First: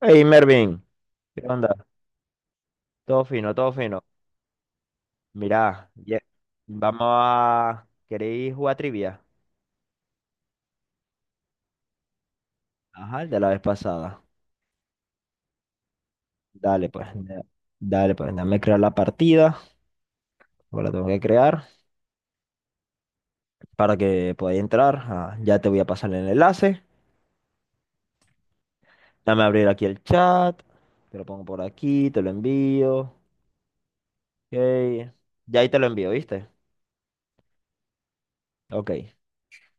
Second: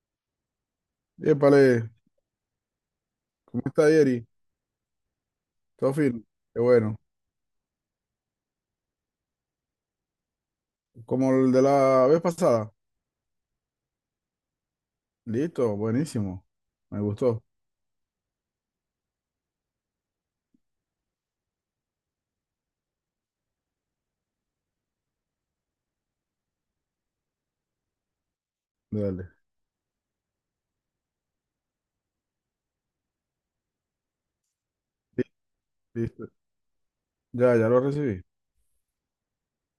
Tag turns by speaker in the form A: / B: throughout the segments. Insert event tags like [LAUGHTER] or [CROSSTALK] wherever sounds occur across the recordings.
A: Hey Mervin, ¿qué onda?
B: Épale,
A: Todo fino,
B: ¿cómo
A: todo
B: está
A: fino.
B: Yeri?
A: Mirá,
B: Todo fino. Qué bueno.
A: ¿Queréis jugar trivia?
B: Como el de la vez pasada.
A: Ajá, el de la vez pasada.
B: Listo, buenísimo.
A: Dale
B: Me
A: pues,
B: gustó.
A: dame crear la partida, ahora la tengo que crear para que podáis entrar. Ah, ya te voy a pasar el enlace.
B: Dale.
A: Dame abrir aquí el chat, te lo pongo por aquí, te lo envío. Ok,
B: Li-
A: ya ahí te lo envío,
B: Listo.
A: ¿viste?
B: Ya lo recibí.
A: Ok, vamos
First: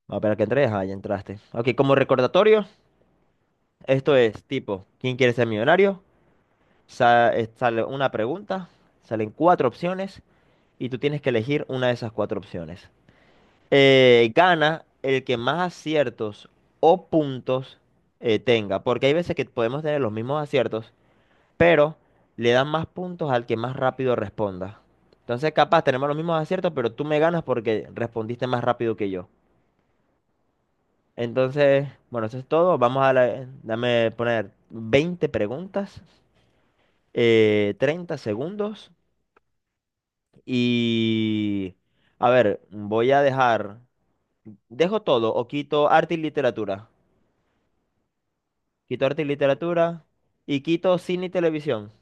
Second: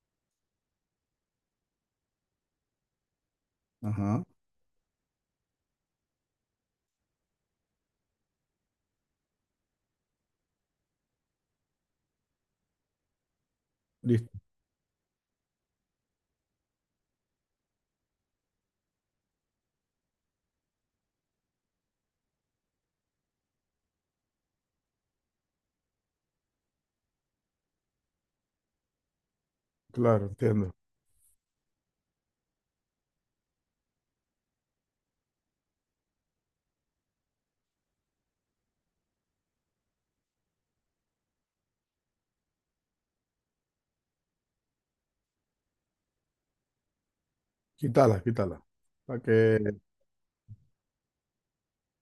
A: a esperar que entres. Ah, ya entraste. Ok, como recordatorio, esto
B: Ajá.
A: es tipo, ¿quién quiere ser millonario? Sale una pregunta, salen cuatro opciones y tú tienes que elegir una de esas cuatro opciones.
B: Listo.
A: Gana el que más aciertos o puntos tenga, porque hay veces que podemos tener los mismos aciertos, pero le dan más puntos al que más rápido responda. Entonces, capaz tenemos los mismos aciertos, pero tú me ganas porque respondiste más rápido que yo.
B: Claro, entiendo.
A: Entonces, bueno, eso es todo. Dame poner 20 preguntas, 30 segundos. Y, a ver, dejo todo o quito arte y literatura.
B: Quítala, quítala.
A: Quito
B: Para
A: arte y
B: que
A: literatura y quito cine y televisión.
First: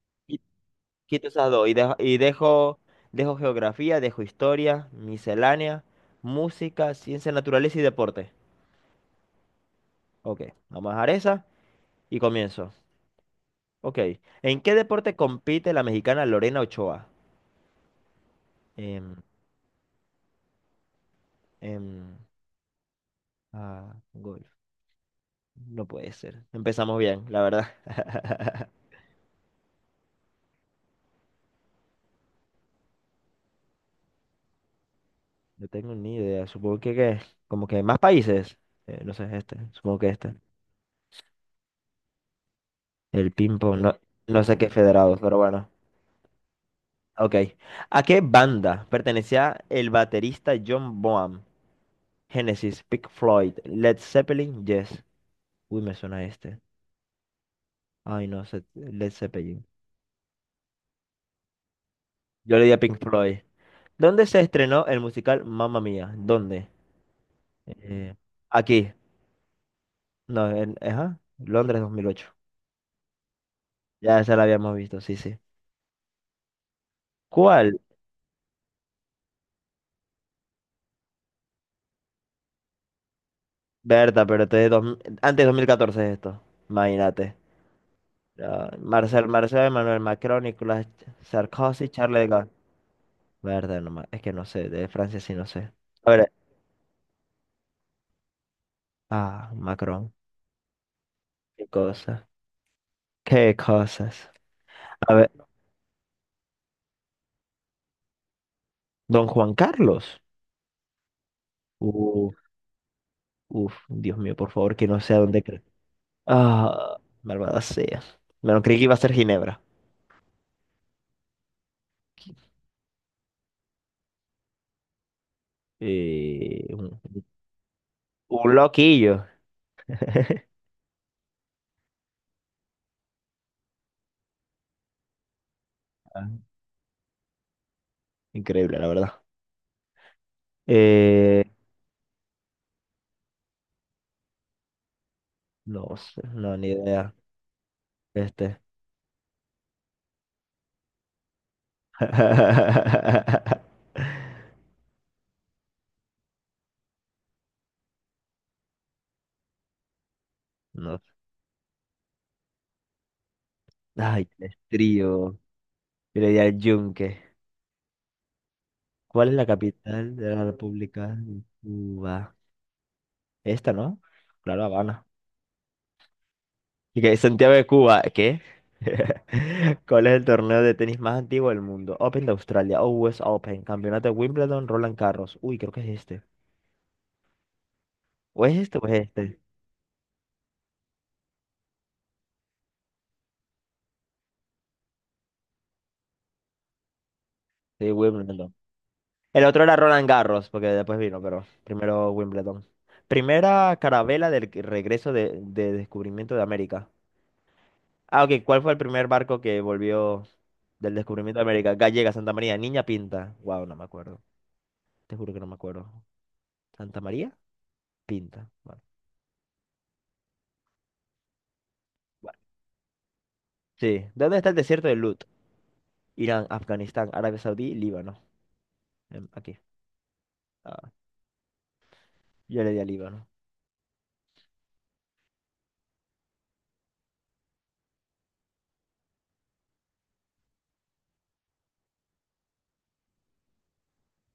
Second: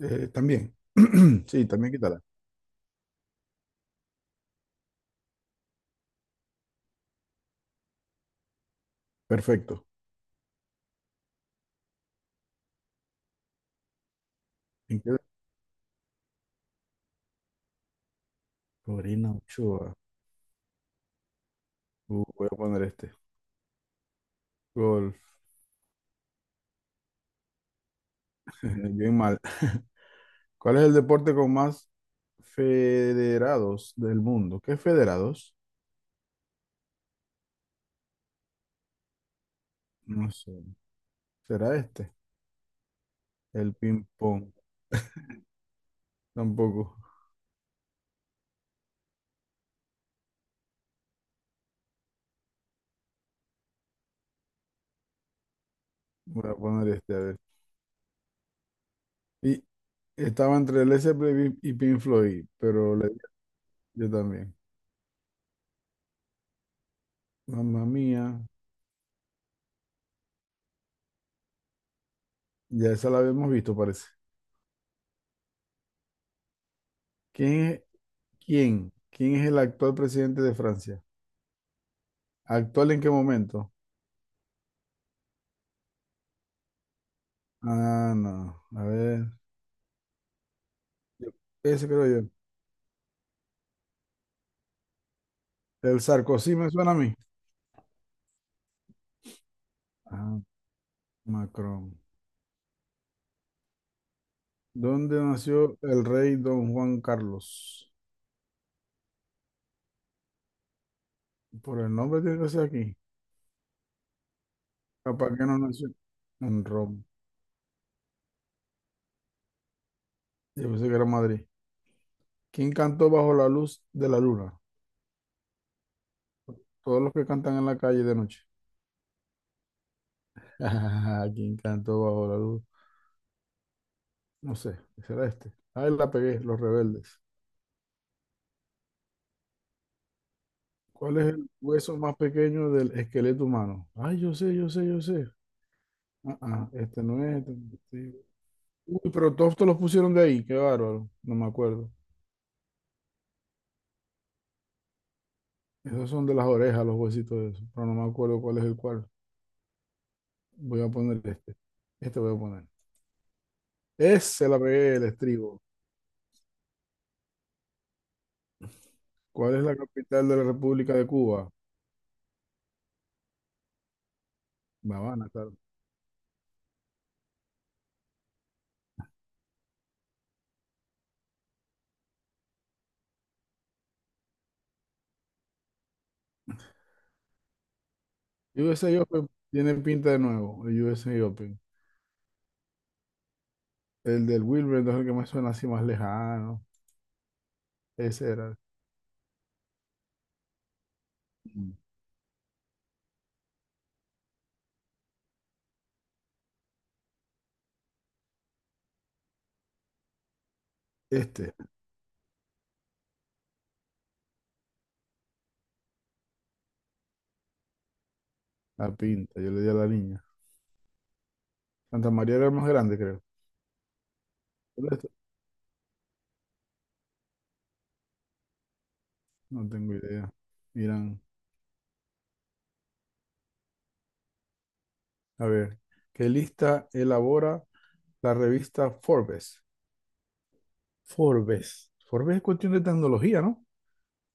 A: Qui-
B: también.
A: Quito
B: [CLEARS THROAT]
A: esas
B: Sí,
A: dos y
B: también
A: dejo, y
B: quítala.
A: dejo, dejo geografía, dejo historia, miscelánea, música, ciencia, naturaleza y deporte.
B: Perfecto.
A: Ok, vamos a dejar esa y comienzo. Ok, ¿en qué
B: ¿En qué?
A: deporte compite la mexicana Lorena Ochoa? Em,
B: Corina Ochoa.
A: em,
B: Voy a poner este.
A: ah, golf.
B: Gol.
A: No puede ser. Empezamos bien, la verdad.
B: [LAUGHS]
A: [LAUGHS]
B: Bien mal. [LAUGHS] ¿Cuál es el deporte con más federados del mundo? ¿Qué federados?
A: No tengo ni idea. Supongo que como que más países. No sé, este. Supongo que
B: No
A: este.
B: sé. ¿Será este?
A: El
B: El
A: ping-pong. No, no
B: ping-pong.
A: sé qué federados,
B: [LAUGHS]
A: pero bueno.
B: Tampoco.
A: Ok. ¿A qué banda pertenecía el baterista John Bonham? Genesis, Pink Floyd, Led Zeppelin, Yes. Uy, me suena
B: Voy a
A: este.
B: poner este, a ver.
A: Ay, no sé. Led Zeppelin.
B: Y estaba entre Led Zeppelin y Pink Floyd,
A: Yo le di a Pink Floyd.
B: yo
A: ¿Dónde se
B: también.
A: estrenó el musical Mamma Mía? ¿Dónde?
B: Mamma
A: Eh,
B: mía.
A: Aquí. No, ajá. Londres 2008.
B: Ya esa la habíamos visto, parece.
A: Ya esa la habíamos visto, sí, sí.
B: ¿Quién
A: ¿Cuál
B: es, quién? ¿Quién es el actual presidente de Francia? ¿Actual en qué momento?
A: Berta, pero este es antes de 2014 es esto. Imagínate.
B: Ah, no.
A: Ah,
B: A ver.
A: Emmanuel Macron, Nicolas
B: Yo- Ese
A: Sarkozy,
B: creo
A: Charles de
B: yo.
A: Gaulle. Berta, es que no sé, de Francia sí no sé.
B: El
A: A ver,
B: Sarkozy me suena a mí.
A: ah, Macron,
B: Ah,
A: qué
B: Macron.
A: cosa, qué cosas. A
B: ¿Dónde
A: ver,
B: nació el rey Don Juan Carlos?
A: don Juan Carlos.
B: Por el nombre
A: Uf,
B: tiene que ser aquí.
A: uf, Dios mío, por favor, que no sé a
B: Capaz
A: dónde
B: que no
A: creo.
B: nació en
A: Ah,
B: Roma.
A: malvada sea. Bueno, creí que iba a ser Ginebra.
B: Yo pensé que era Madrid. ¿Quién cantó bajo la luz de la luna?
A: Eh, un,
B: Todos los que cantan en la calle de noche.
A: un loquillo. [LAUGHS]
B: [LAUGHS] ¿Quién cantó bajo la luz? No sé, ¿qué será este? Ahí la
A: Ah,
B: pegué, Los Rebeldes.
A: increíble, la verdad.
B: ¿Cuál es
A: Eh,
B: el hueso más pequeño del esqueleto humano? Ay, yo sé, yo sé, yo sé.
A: No sé,
B: Ah,
A: no, ni
B: ah, este
A: idea.
B: no es. Este no es. Este.
A: Este.
B: Uy, pero todos te los pusieron de ahí, qué bárbaro. No me acuerdo.
A: [LAUGHS]
B: Esos son de las orejas, los huesitos de eso, pero no me acuerdo cuál es el cual. Voy a
A: No.
B: poner este. Este voy a poner.
A: Ay, qué
B: Ese la pegué, el
A: trío.
B: estribo.
A: Yo le di al yunque. ¿Cuál es la
B: ¿Cuál es la
A: capital
B: capital
A: de
B: de la
A: la
B: República
A: República
B: de
A: de
B: Cuba?
A: Cuba? Esta, ¿no? Claro,
B: La
A: Habana.
B: Habana, claro.
A: Y que Santiago de Cuba, ¿qué? [LAUGHS] ¿Cuál es el torneo de tenis más antiguo del mundo? Open de Australia, US Open, Campeonato de Wimbledon, Roland Garros. Uy, creo que es este. ¿O es este o es
B: USA Open
A: este?
B: tiene pinta de nuevo, el USA Open. El del Wimbledon entonces el que me suena así más lejano.
A: Sí,
B: Ese
A: Wimbledon.
B: era.
A: El otro era Roland Garros, porque después vino, pero
B: Mm.
A: primero Wimbledon. Primera carabela regreso de descubrimiento de América. Ah, ok, ¿cuál fue el primer barco que volvió del descubrimiento de
B: Este,
A: América? Gallega, Santa María, Niña Pinta. Wow, no me acuerdo. Te juro que no me acuerdo. ¿Santa María? Pinta. Bueno.
B: la pinta, yo le di a la niña. Santa María
A: Bueno.
B: era el más grande, creo.
A: Sí. ¿Dónde está el desierto
B: ¿Cuál
A: de
B: es? ¿Este?
A: Lut? Irán, Afganistán, Arabia Saudí, Líbano. Aquí.
B: No tengo idea.
A: Ah,
B: Miran,
A: yo le di a Líbano.
B: a ver, ¿qué lista elabora la revista Forbes? Forbes. Forbes es cuestión de tecnología, ¿no?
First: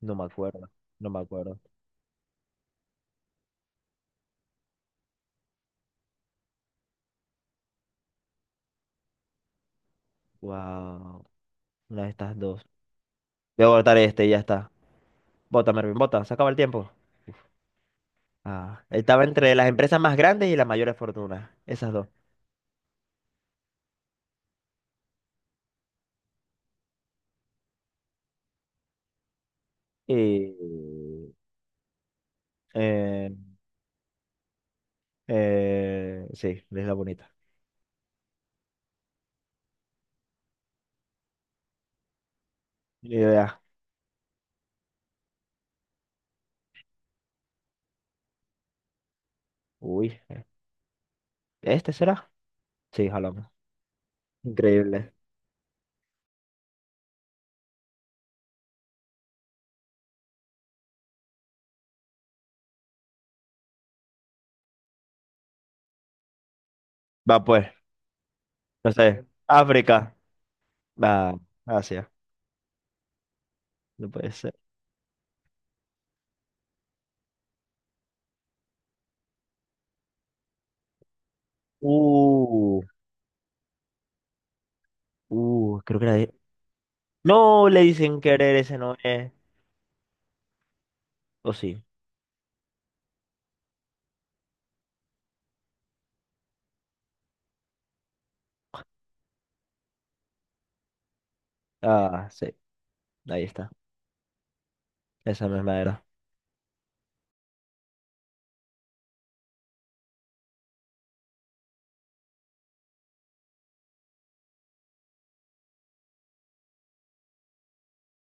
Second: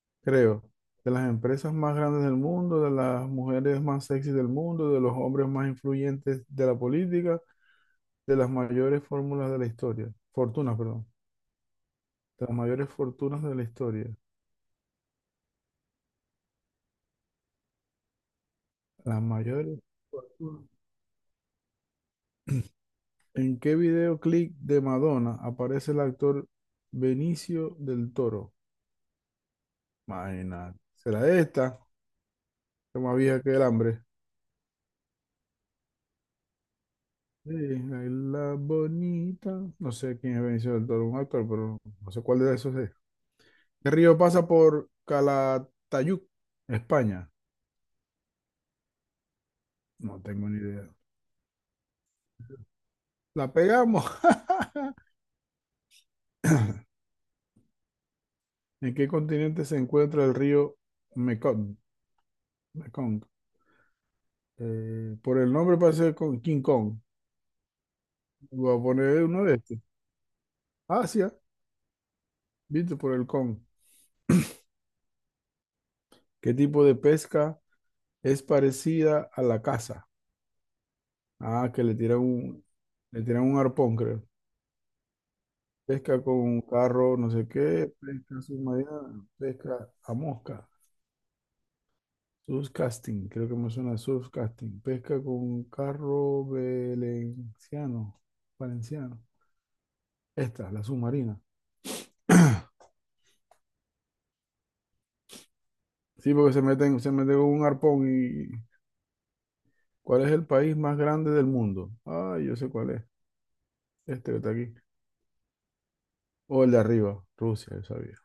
A: No me
B: Creo,
A: acuerdo. No
B: de
A: me
B: las
A: acuerdo.
B: empresas más grandes del mundo, de las mujeres más sexy del mundo, de los hombres más influyentes de la política, de las mayores fórmulas de la historia, fortunas, perdón,
A: Wow. Una de estas
B: de las
A: dos.
B: mayores fortunas de la
A: Voy a votar
B: historia,
A: este, y ya está. Bota, Mervin, bota, se acaba el tiempo. Ah,
B: las
A: estaba entre las
B: mayores
A: empresas más grandes y
B: fortunas.
A: las mayores fortunas. Esas dos.
B: ¿En qué videoclip de Madonna aparece el actor Benicio del Toro? Imagínate, será
A: Y.
B: esta, que más
A: Eh,
B: vieja que el hambre.
A: sí, es la bonita.
B: Sí, ahí la bonita. No sé quién es Benicio del Toro, un actor, pero no sé cuál de esos es.
A: Ni idea.
B: ¿Qué río pasa por Calatayud, España?
A: Uy,
B: No tengo ni idea.
A: ¿este será? Sí, jalamos.
B: La pegamos.
A: Increíble.
B: [LAUGHS] [CLEARS THROAT] ¿En qué continente se encuentra el río Mekong? Mekong. Por el nombre parece con King Kong.
A: Va pues,
B: Voy a
A: no
B: poner
A: sé.
B: uno de estos.
A: África.
B: Asia,
A: Va, Asia.
B: viste por el Kong.
A: No puede ser.
B: ¿Qué tipo de pesca es parecida a la caza? Ah, que
A: Uh,
B: le tiran un arpón, creo.
A: Creo que era.
B: Pesca con un carro, no sé
A: No le
B: qué,
A: dicen
B: pesca
A: querer, ese
B: submarina,
A: no es.
B: pesca a mosca.
A: O sí.
B: Surfcasting, creo que me suena surfcasting. Pesca con carro valenciano. Valenciano. Esta, la submarina.
A: Ah, sí,
B: [CLEARS THROAT]
A: ahí está. Esa misma era.
B: Sí, porque se meten con un arpón y... ¿Cuál es el país más grande del mundo? Ah, yo sé cuál es. Este que está aquí. O el de arriba, Rusia, yo sabía.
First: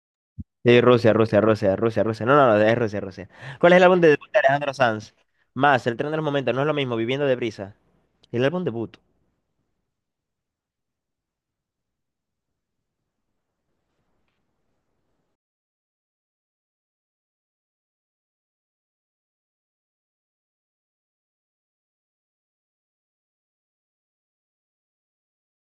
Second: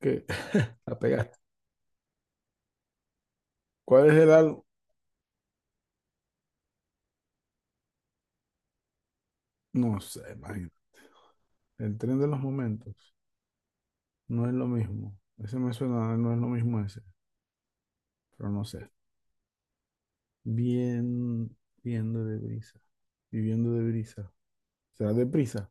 B: ¿Qué?
A: Sí,
B: [LAUGHS] La
A: Rusia,
B: pegaste.
A: Rusia, Rusia, Rusia, Rusia. No, no, no, es Rusia, Rusia. ¿Cuál es el álbum de
B: ¿Cuál es
A: debut
B: el
A: de
B: álbum?
A: Alejandro Sanz? Más, El tren de los momentos, no es lo mismo, Viviendo de brisa. El álbum debut,
B: No sé, imagino. El tren de los momentos. No es lo mismo. Ese me suena, no es lo mismo ese. Pero no sé. Bien, viendo de brisa. Viviendo de brisa. Será de prisa.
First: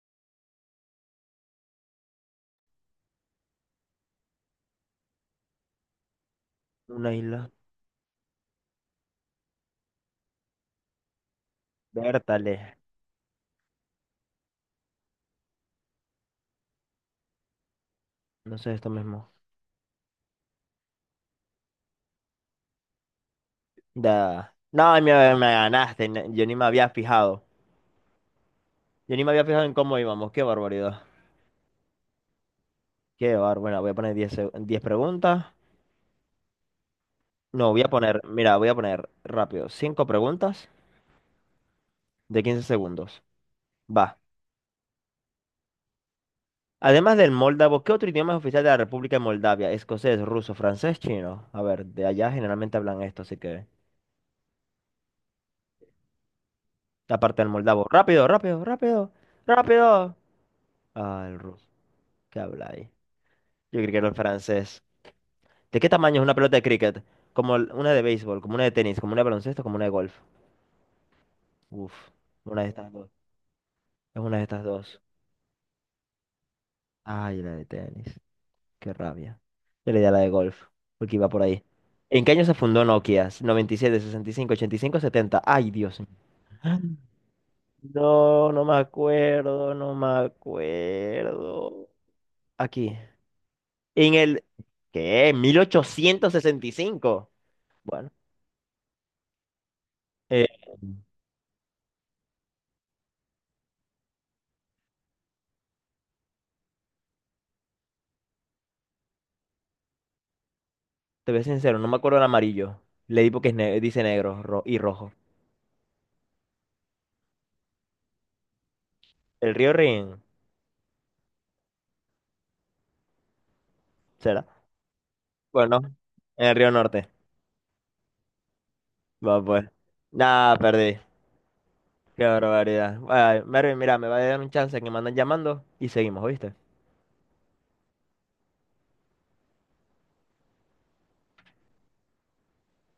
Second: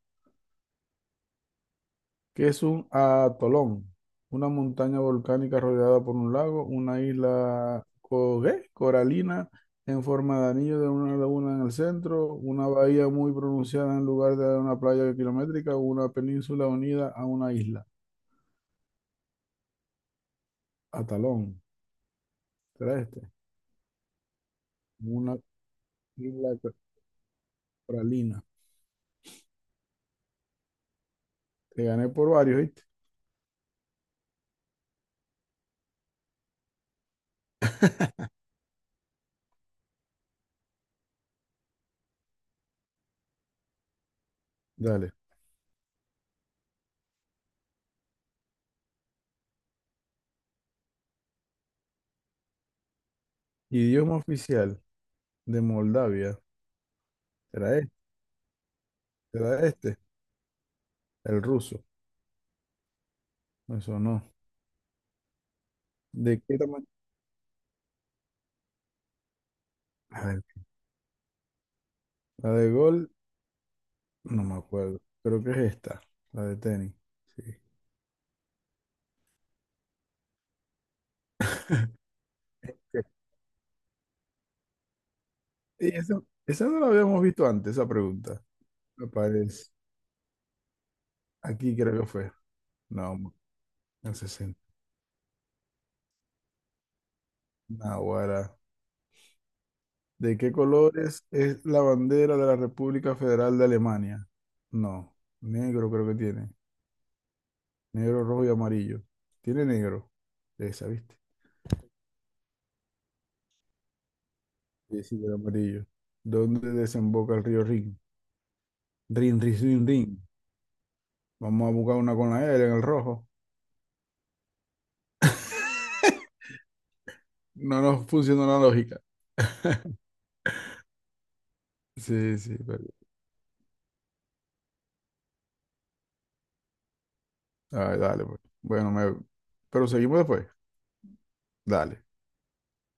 B: ¿Qué es un atolón? Una montaña volcánica rodeada por un lago, una
A: una isla.
B: ¿qué? Coralina en forma de anillo de una laguna en el centro,
A: Bertale,
B: una bahía muy pronunciada en lugar de una playa kilométrica, una península unida a una isla.
A: no sé esto mismo.
B: Atalón. ¿Será este?
A: Da. No, me,
B: Una
A: me ganaste, yo
B: isla
A: ni me
B: co-
A: había fijado.
B: coralina.
A: Yo ni me había fijado en cómo íbamos, qué barbaridad.
B: Te gané por varios, ¿viste?
A: Bueno, voy a poner 10 preguntas. No, mira, voy a poner rápido, 5 preguntas de 15 segundos. Va.
B: Dale.
A: Además del moldavo, ¿qué otro idioma es oficial de la República de Moldavia? Escocés, ruso, francés, chino. A ver, de allá generalmente hablan esto, así que.
B: Idioma oficial de Moldavia.
A: Aparte del
B: ¿Será
A: moldavo.
B: este?
A: Rápido, rápido, rápido,
B: ¿Será este?
A: rápido. Ah, el
B: El
A: ruso.
B: ruso.
A: ¿Qué habla ahí? Yo creo que
B: Eso
A: era el
B: no.
A: francés. ¿De qué tamaño es una
B: ¿De
A: pelota
B: qué
A: de
B: tamaño?
A: cricket? Como una de béisbol, como una de tenis, como una de baloncesto, como una de golf.
B: A ver,
A: Uf,
B: la
A: una de
B: de
A: estas dos.
B: gol,
A: Es una de
B: no me
A: estas
B: acuerdo.
A: dos.
B: Creo que es esta, la de tenis.
A: Ay,
B: Sí.
A: la de tenis. Qué rabia. Yo le di a la de golf, porque iba por ahí. ¿En qué año se fundó
B: Sí.
A: Nokia? Noventa y siete, 65, 85, 70. Ay,
B: Y
A: Dios mío.
B: esa no la
A: [GASPS]
B: habíamos visto antes, esa pregunta.
A: No, no me
B: Me parece.
A: acuerdo, no me
B: Aquí
A: acuerdo.
B: creo que fue.
A: Aquí.
B: No,
A: En
B: en
A: el.
B: sesenta.
A: ¿Qué? 1865. Bueno,
B: Naguará. ¿De
A: eh,
B: qué colores es la bandera de la República Federal de Alemania? No, negro creo que tiene. Negro, rojo y amarillo. Tiene negro. Esa, ¿viste?
A: te voy a ser sincero, no me acuerdo el amarillo. Le di porque es dice negro y
B: Sí,
A: rojo.
B: sí, el amarillo. ¿Dónde desemboca el río Rin? Rin,
A: ¿El
B: rin,
A: río
B: rin, rin.
A: Rin?
B: Vamos a buscar una con la L en el rojo.
A: ¿Será? Bueno, en el río Norte.
B: No nos funciona la lógica.
A: Va, pues. Nada, perdí. Qué
B: Sí, sí, pero...
A: barbaridad. Bueno, Mervin, mira, me va a dar un chance que me andan llamando y seguimos, ¿oíste?
B: Ay, dale, pues. Bueno, me... pero seguimos después. Dale.